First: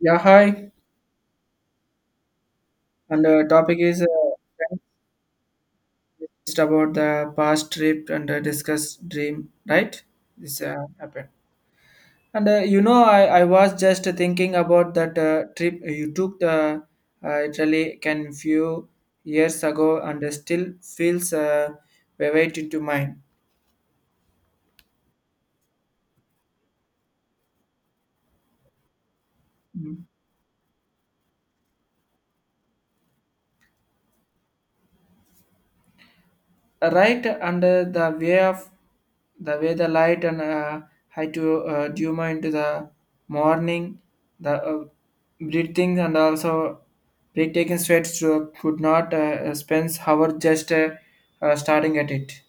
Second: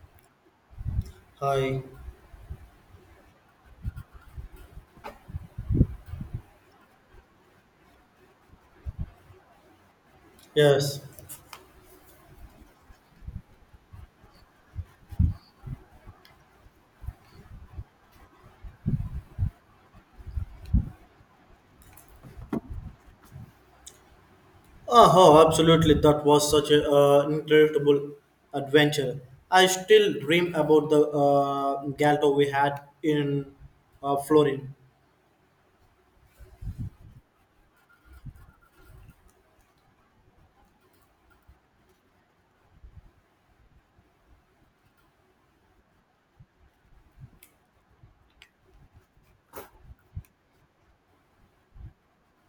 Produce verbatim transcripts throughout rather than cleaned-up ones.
Yeah, hi. Hi. And the topic is uh, just about the past trip and uh, discuss dream, right? This uh, Yes. happened. And uh, you know, I, I was just thinking about that uh, trip you took the uh, Italy can few years ago and uh, still feels uh, vivid to mind. Oh, oh, absolutely. That was such an uh, incredible adventure. I still dream about the uh, Galto we had in uh, Florin. Right under the way of the way the light and uh, high to uh, duma into the morning the uh, breathing and also breathtaking sweats to, could not uh, spend hour just uh, uh, starting at it.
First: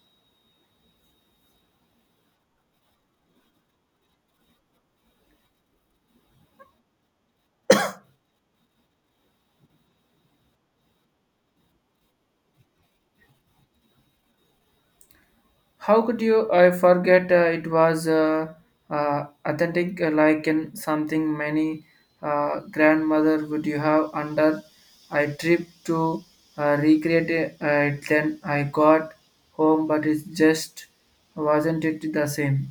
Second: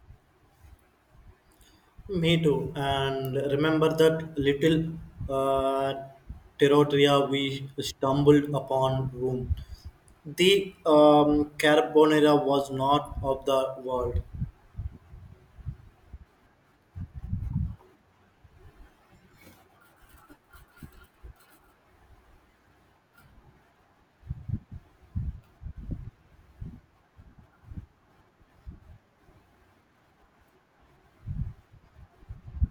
Me too. And remember that little uh, territoria we stumbled upon room. The um, carbonera was not of the world. How could you? I forget. Uh, it was uh, uh, authentic, uh, like in something many uh, grandmother would you have under. I trip to uh, recreate it. Uh, then I got home, but it just wasn't it the same.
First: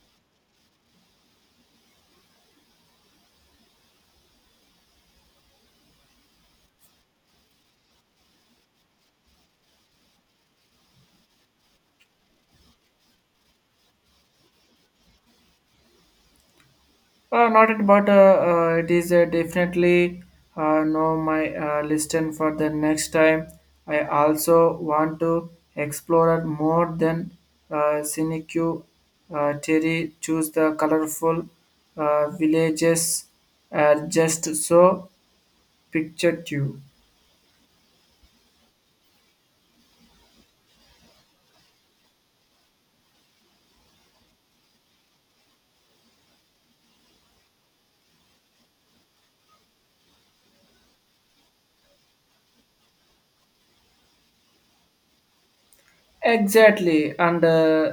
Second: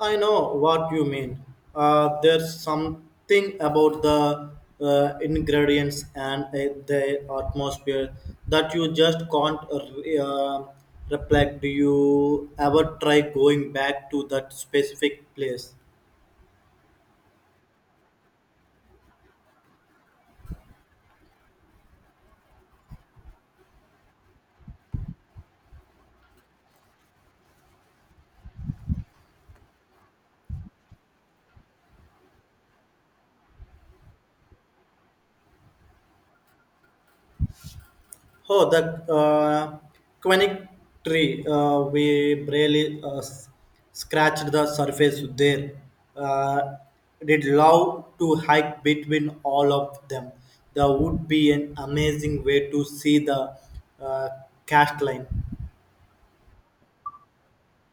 I know what you mean. Uh, there's something about the uh, ingredients and uh, the atmosphere that you just can't uh, reflect. Do you ever try going back to that specific place? Uh, not it, but uh, uh, it is uh, definitely uh, no my uh, listen for the next time. I also want to explore more than uh, scenic uh, theory. Choose the colorful uh, villages uh, just so picture you. Oh, the uh, quinic tree. Uh, we barely uh, s- scratched the surface there. Uh, did love to hike between all of them. That would be an amazing way to see the uh, cast line. Exactly, and. Uh,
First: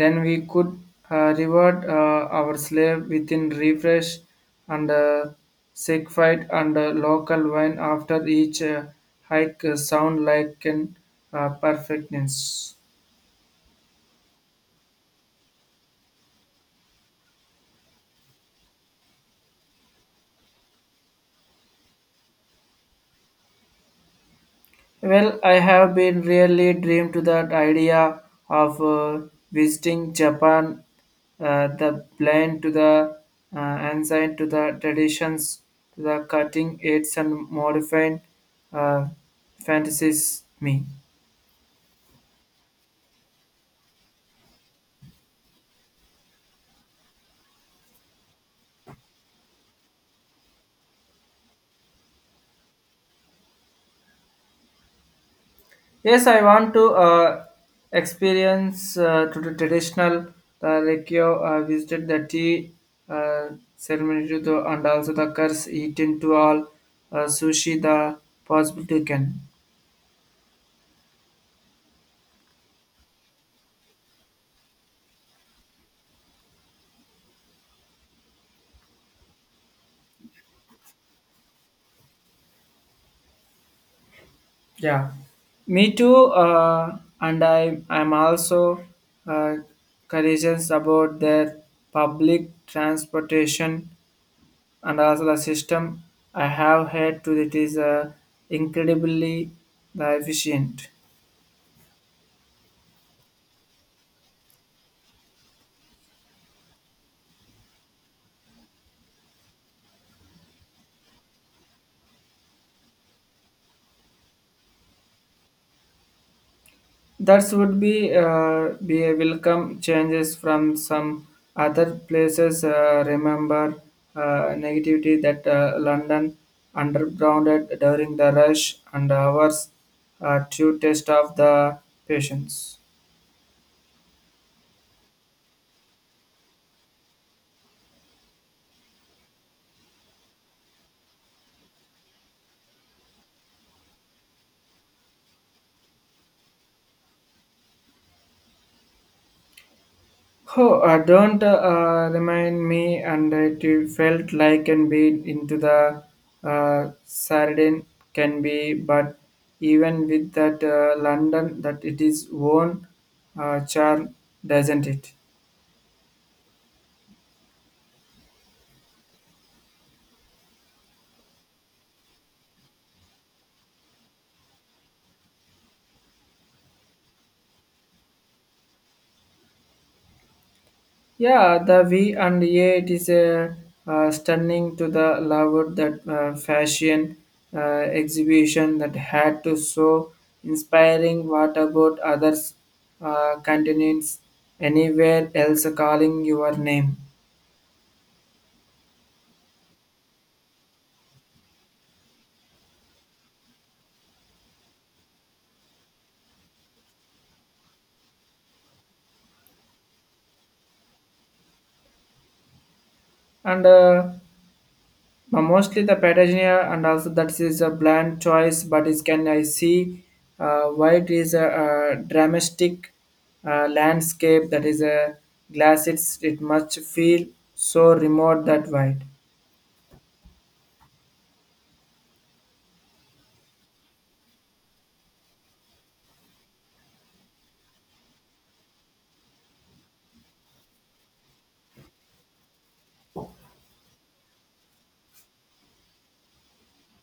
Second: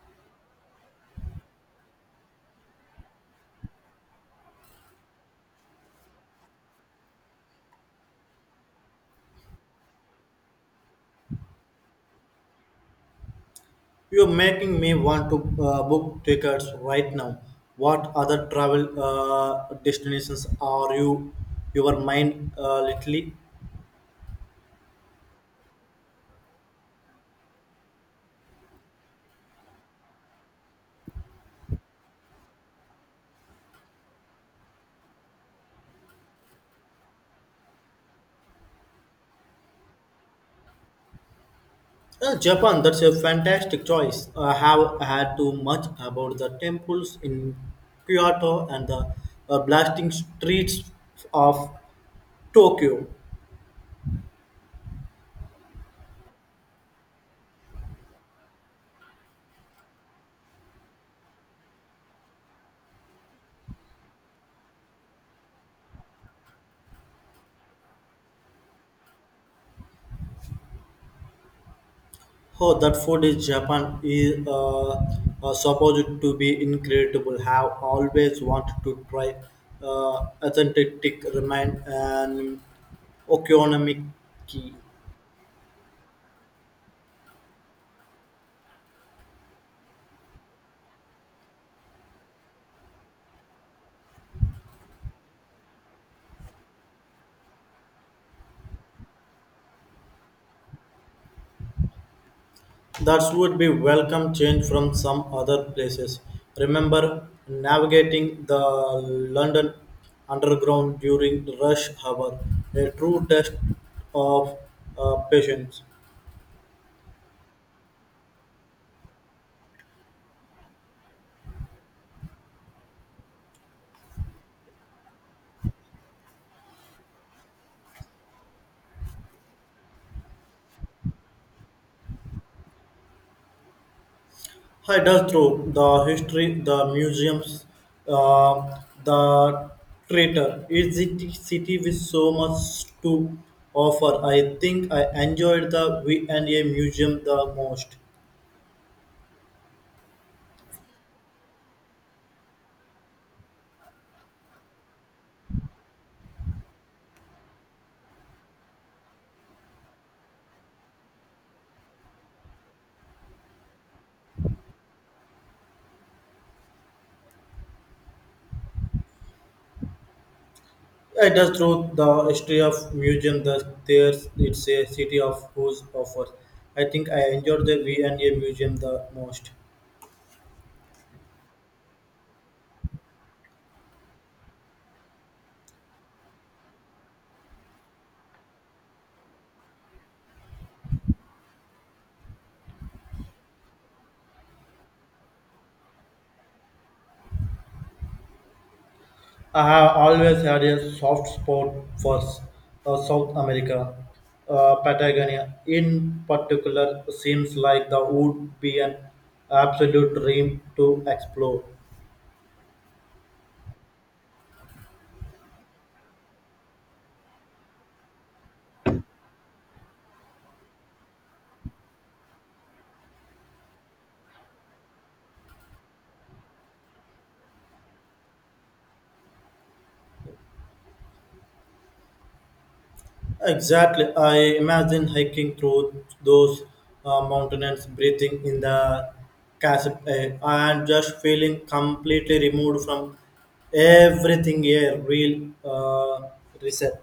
Then we could uh, reward uh, our slave within refresh and uh, sick fight and uh, local wine after each uh, hike uh, sound like an uh, perfectness. You're making me want to uh, book tickets right now. What other travel uh, destinations are you your mind uh, lately? Well, I have been really dreamed to that idea of uh, visiting Japan, uh, the blend to the uh, ancient to the traditions, to the cutting edge and modifying uh, fantasies me. Uh, Japan, that's a fantastic choice. I have had too much about the temples in Kyoto and the uh, blasting streets of Tokyo. Yes, I want to uh, experience uh, to the traditional uh, like you uh, visited the tea uh, ceremony to the, and also the curse eaten to all uh, sushi the possible to can. Oh, that food in Japan is uh, uh, supposed to be incredible. Have always wanted to try uh, authentic ramen and okonomiyaki. Yeah, me too. Uh, and I I'm also uh, courageous about their public transportation and also the system. I have heard to it is uh, incredibly uh, efficient. That would be welcome change from some other places. Remember navigating the London Underground during rush hour, a true test of uh, patience. That would be uh, be a welcome changes from some other places. Uh, remember uh, negativity that uh, London undergrounded during the rush and hours uh, to test of the patients. I does through the history, the museums, uh, the theater. It's a city with so much to offer. I think I enjoyed the V and A museum the most. Oh, uh, don't uh, uh, remind me, and it felt like and be into the uh, Sardine can be, but even with that uh, London, that it is own uh, charm, doesn't it? Yeah, it is true. The history of museum, the there's it's a city of whose offers. I think I enjoyed the V and A museum the most. Yeah, the V and A, it is a uh, stunning to the lover that uh, fashion uh, exhibition that had to so inspiring. What about others uh, continents anywhere else calling your name? I have always had a soft spot for s- uh, South America, uh, Patagonia. In particular, seems like the would be an absolute dream to explore. And uh, But mostly the Patagonia, and also that is a bland choice, but it can I see uh, why it is a, uh dramatic uh, landscape that is a glass. It's it must feel so remote that wide. Exactly. I imagine hiking through those uh, mountains, breathing in the crisp air, and just feeling completely removed from everything here. Real uh, reset.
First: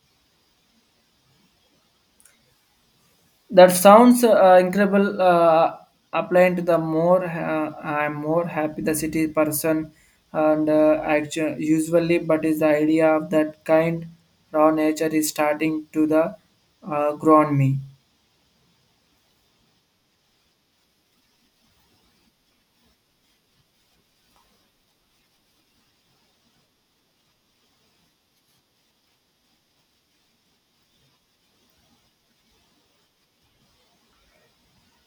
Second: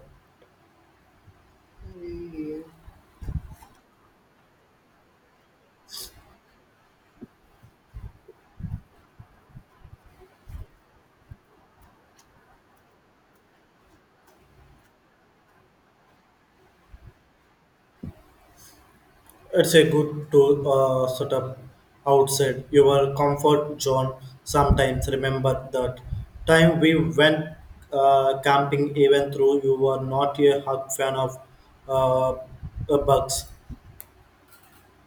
That sounds uh, incredible. Uh, applying to the more, uh, I'm more happy the city person, and uh, actually usually, but is the idea of that kind raw nature is starting to the uh, grow on me. It's a good to uh, set up outside your comfort zone. Sometimes remember that time we went uh, camping, even though you were not a hug fan of uh, uh, bugs.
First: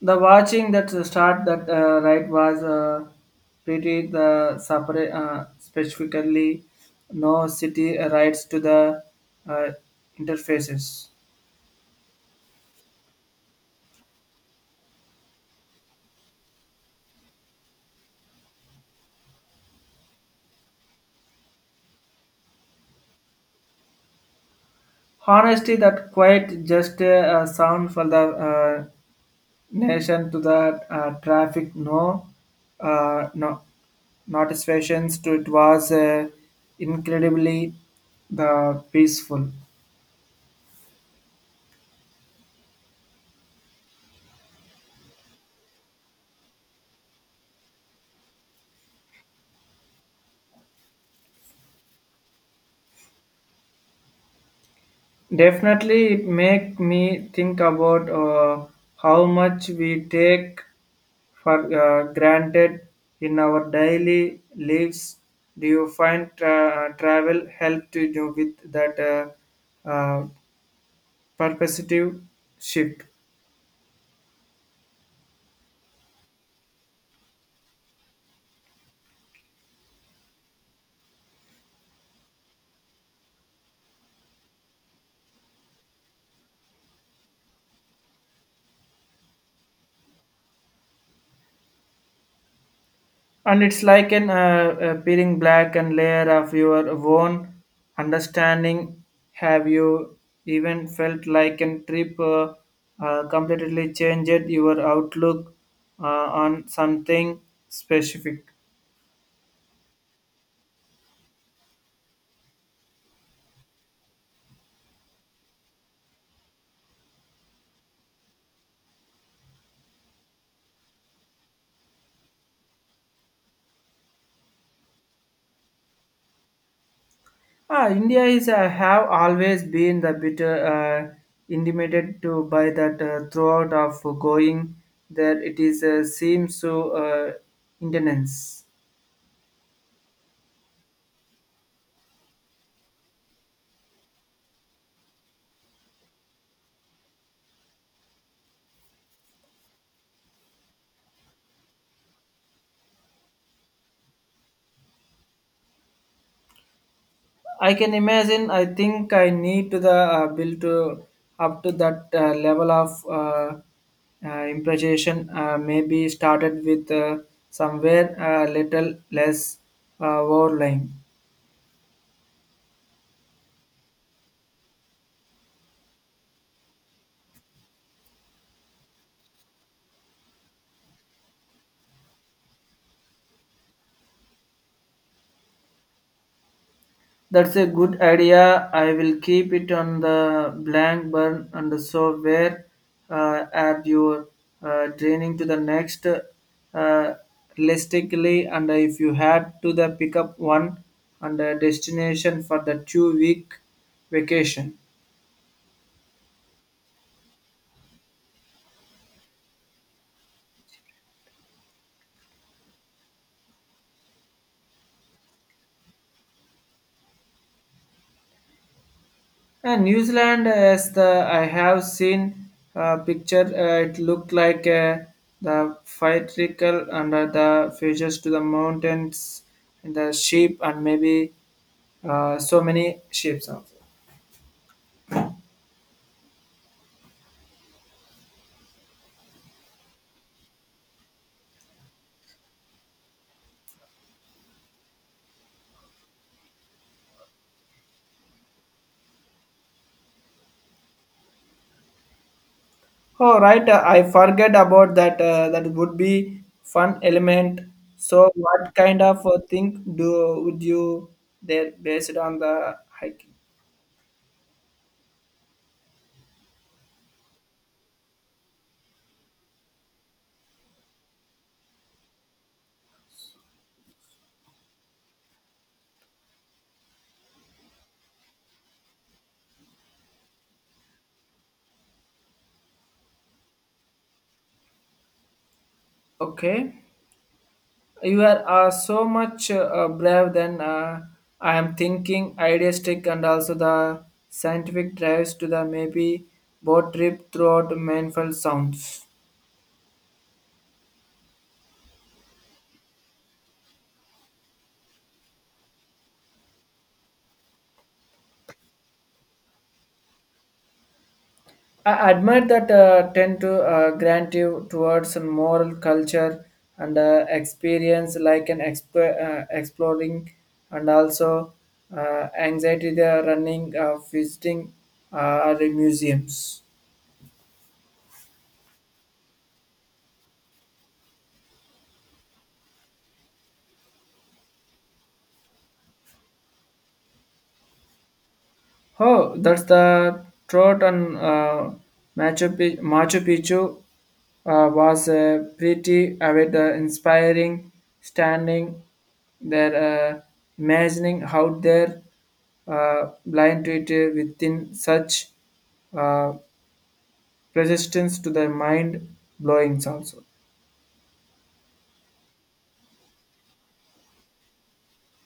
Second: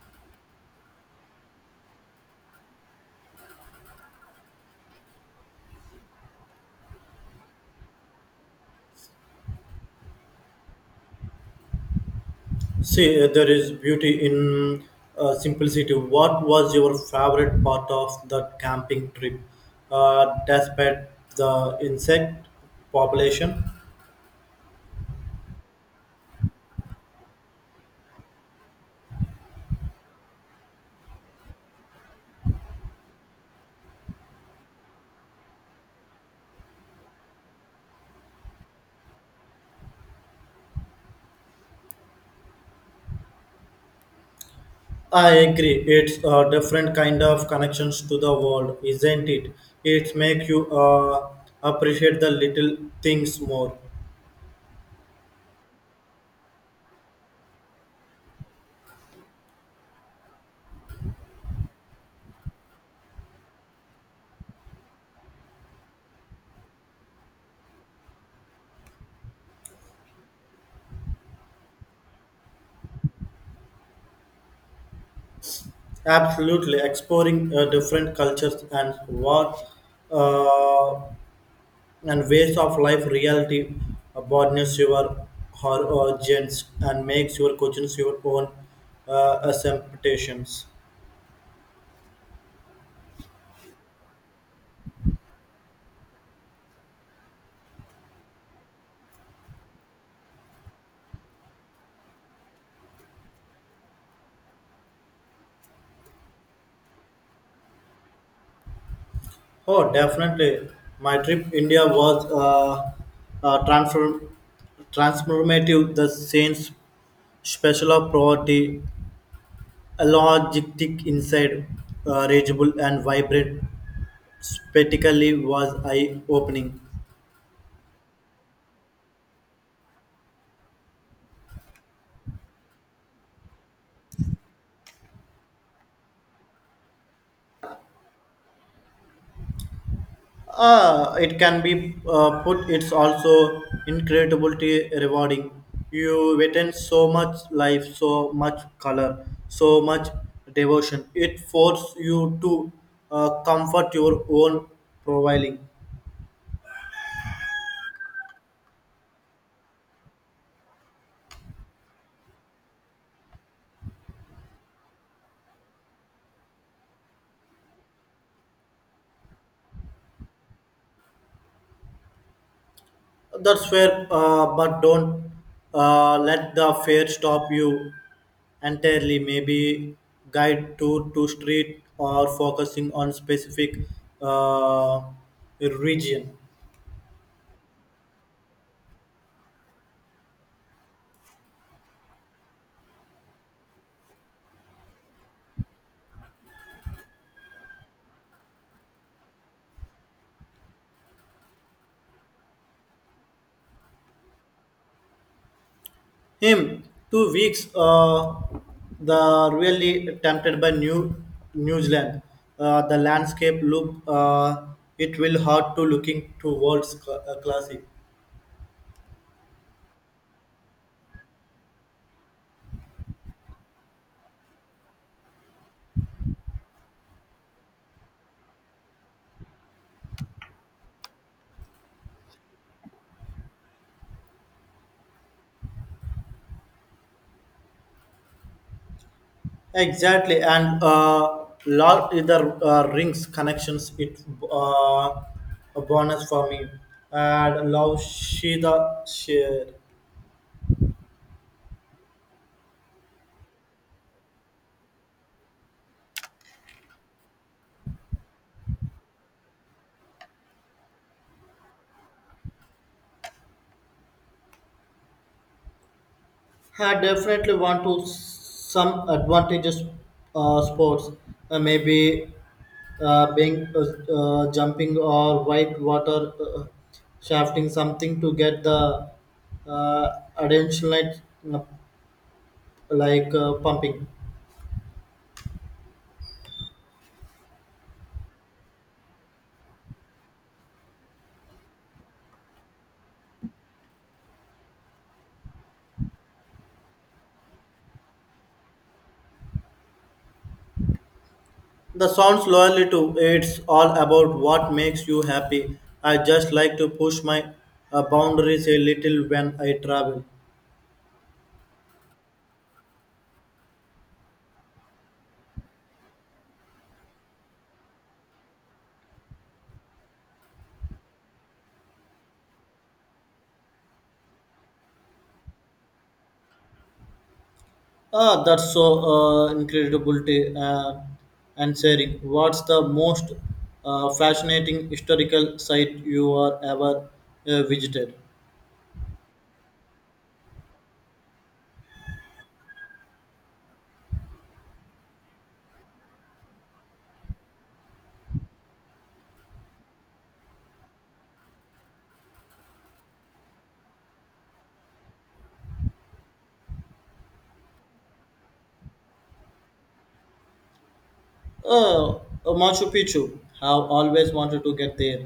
The watching that start that uh, right was uh, pretty the separate uh, specifically no city rights to the uh, interfaces. See, uh, there is beauty in uh, simplicity. What was your favorite part of that camping trip, uh, despite the insect population? Honestly, that quite just a, uh sound for the uh, nation to the uh, traffic. No, uh, no, not stations to it was uh, incredibly the peaceful. I agree. It's a different kind of connections to the world, isn't it? It makes you uh, appreciate the little things more. Definitely, it make me think about uh, how much we take for uh, granted in our daily lives. Do you find tra- uh, travel help to you with that uh, uh, perspective shift? Absolutely, exploring uh, different cultures and what uh, and ways of life reality uh, broadens your horizons and makes your questions your own uh, assumptions. And it's like an uh, uh, peeling black and layer of your own understanding. Have you even felt like a trip uh, uh, completely changed your outlook uh, on something specific? Oh, definitely. My trip India was uh, uh, transform- transformative. The scenes special of poverty, a logistic inside, uh, reachable and vibrant, spectacularly was eye-opening. Ah, India is uh, have always been the bit uh, intimidated to by that uh, throughout of going there. It is uh, seems so uh, intense. Uh, it can be uh, put, it's also incredibly rewarding. You witness so much life, so much color, so much devotion. It forces you to uh, comfort your own profiling. I can imagine. I think I need to the uh, build to up to that uh, level of uh, uh, improvisation. Uh, maybe started with uh, somewhere a little less uh, overlying. That's fair, uh, but don't uh, let the fear stop you entirely maybe guide tour to street or focusing on specific uh, region. That's a good idea. I will keep it on the blank burn and so where uh, are you uh, draining to the next uh, realistically and if you had to the pick up one and a destination for the two week vacation. Him two weeks. Uh, the really tempted by New New Zealand. Uh, the landscape look. Uh, it will hard to looking towards cl- uh, classy. And New Zealand as the I have seen uh, picture uh, it looked like uh, the fire trickle under the features to the mountains and the sheep and maybe uh, so many shapes of. Exactly, and uh, lot either uh, rings connections. It uh, a bonus for me. And love she the share. Oh, right. uh, I forget about that. Uh, that would be fun element. So, what kind of uh, thing do would you there based on the hiking? I definitely want to s- some advantages uh, sports, uh, maybe uh, being uh, uh, jumping or white water uh, shafting something to get the uh, attention light uh, like uh, pumping. Okay, you are uh, so much uh, brave than uh, I am thinking. Idealistic and also the scientific drives to the maybe boat trip throughout mindful sounds. The sounds loyally to it's all about what makes you happy. I just like to push my uh, boundaries a little when I travel. I admire that uh, tend to uh, grant you towards a moral culture and uh, experience like an exp- uh, exploring and also uh, anxiety they are running uh, visiting uh, the museums. Ah, that's so uh, incredible t- uh, and sharing. What's the most uh, fascinating historical site you are ever uh, visited? Oh, that's the throat on uh, Machu, Pi- Machu Picchu uh, was uh, pretty uh, with uh, inspiring standing there, uh, imagining how they're uh, blind to it uh, within such uh, resistance to the mind blowings also. Ah, Uh, Machu Picchu. Have always wanted to get there.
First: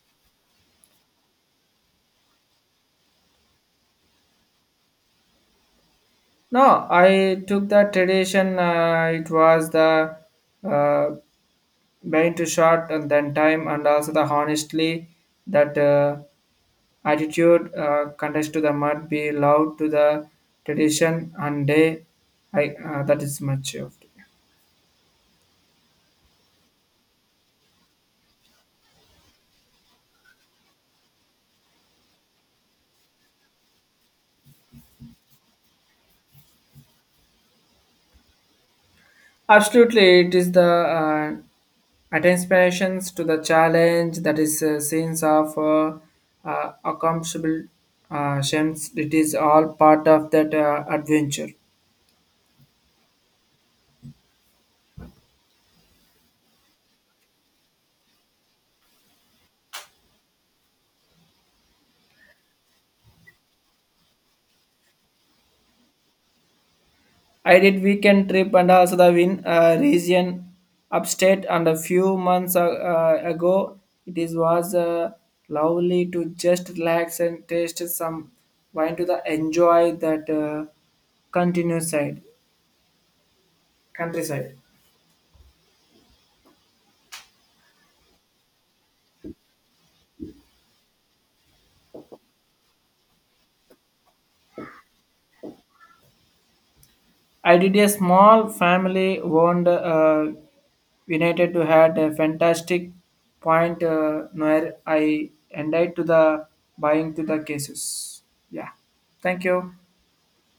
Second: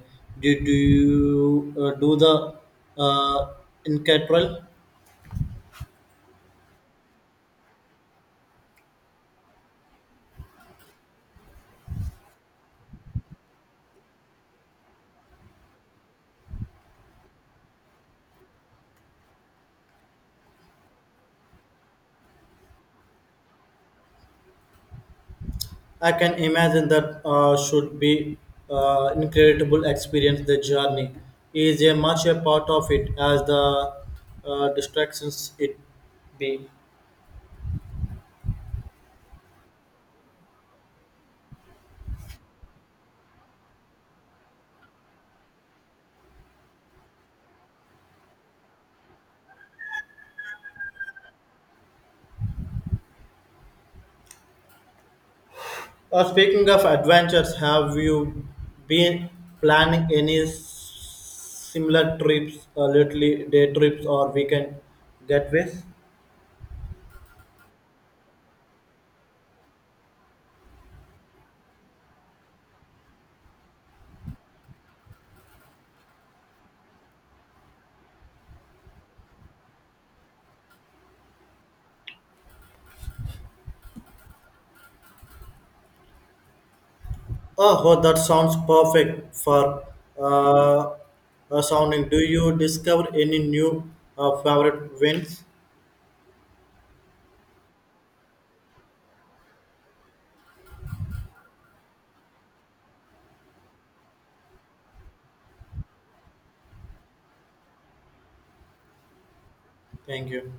Did you uh, do the uh, incredible? No, I took the tradition. Uh, it was the uh, Being too short and then time and also the honestly that uh, attitude uh, contest to the mud be loud to the tradition and day I, uh, that is much of it. I can imagine that uh, should be uh, incredible experience. The journey is a much a part of it as the uh, distractions it be. Absolutely, it is the uh, attentions to the challenge that is uh, scenes of uh, uh, accomplishable uh, shams it is all part of that uh, adventure. Uh, speaking of adventures, have you been planning any s- similar trips, uh, lately day trips or weekend getaways? I did weekend trip and also the win uh, region upstate and a few months uh, uh, ago it is was uh, lovely to just relax and taste some wine to the enjoy that uh, continuous side countryside. Oh, oh, that sounds perfect for uh, uh, sounding. Do you discover any new uh, favorite wins? I did a small family owned uh, United to had a fantastic point uh, where I ended to the buying to the cases. Yeah, thank you. Thank you.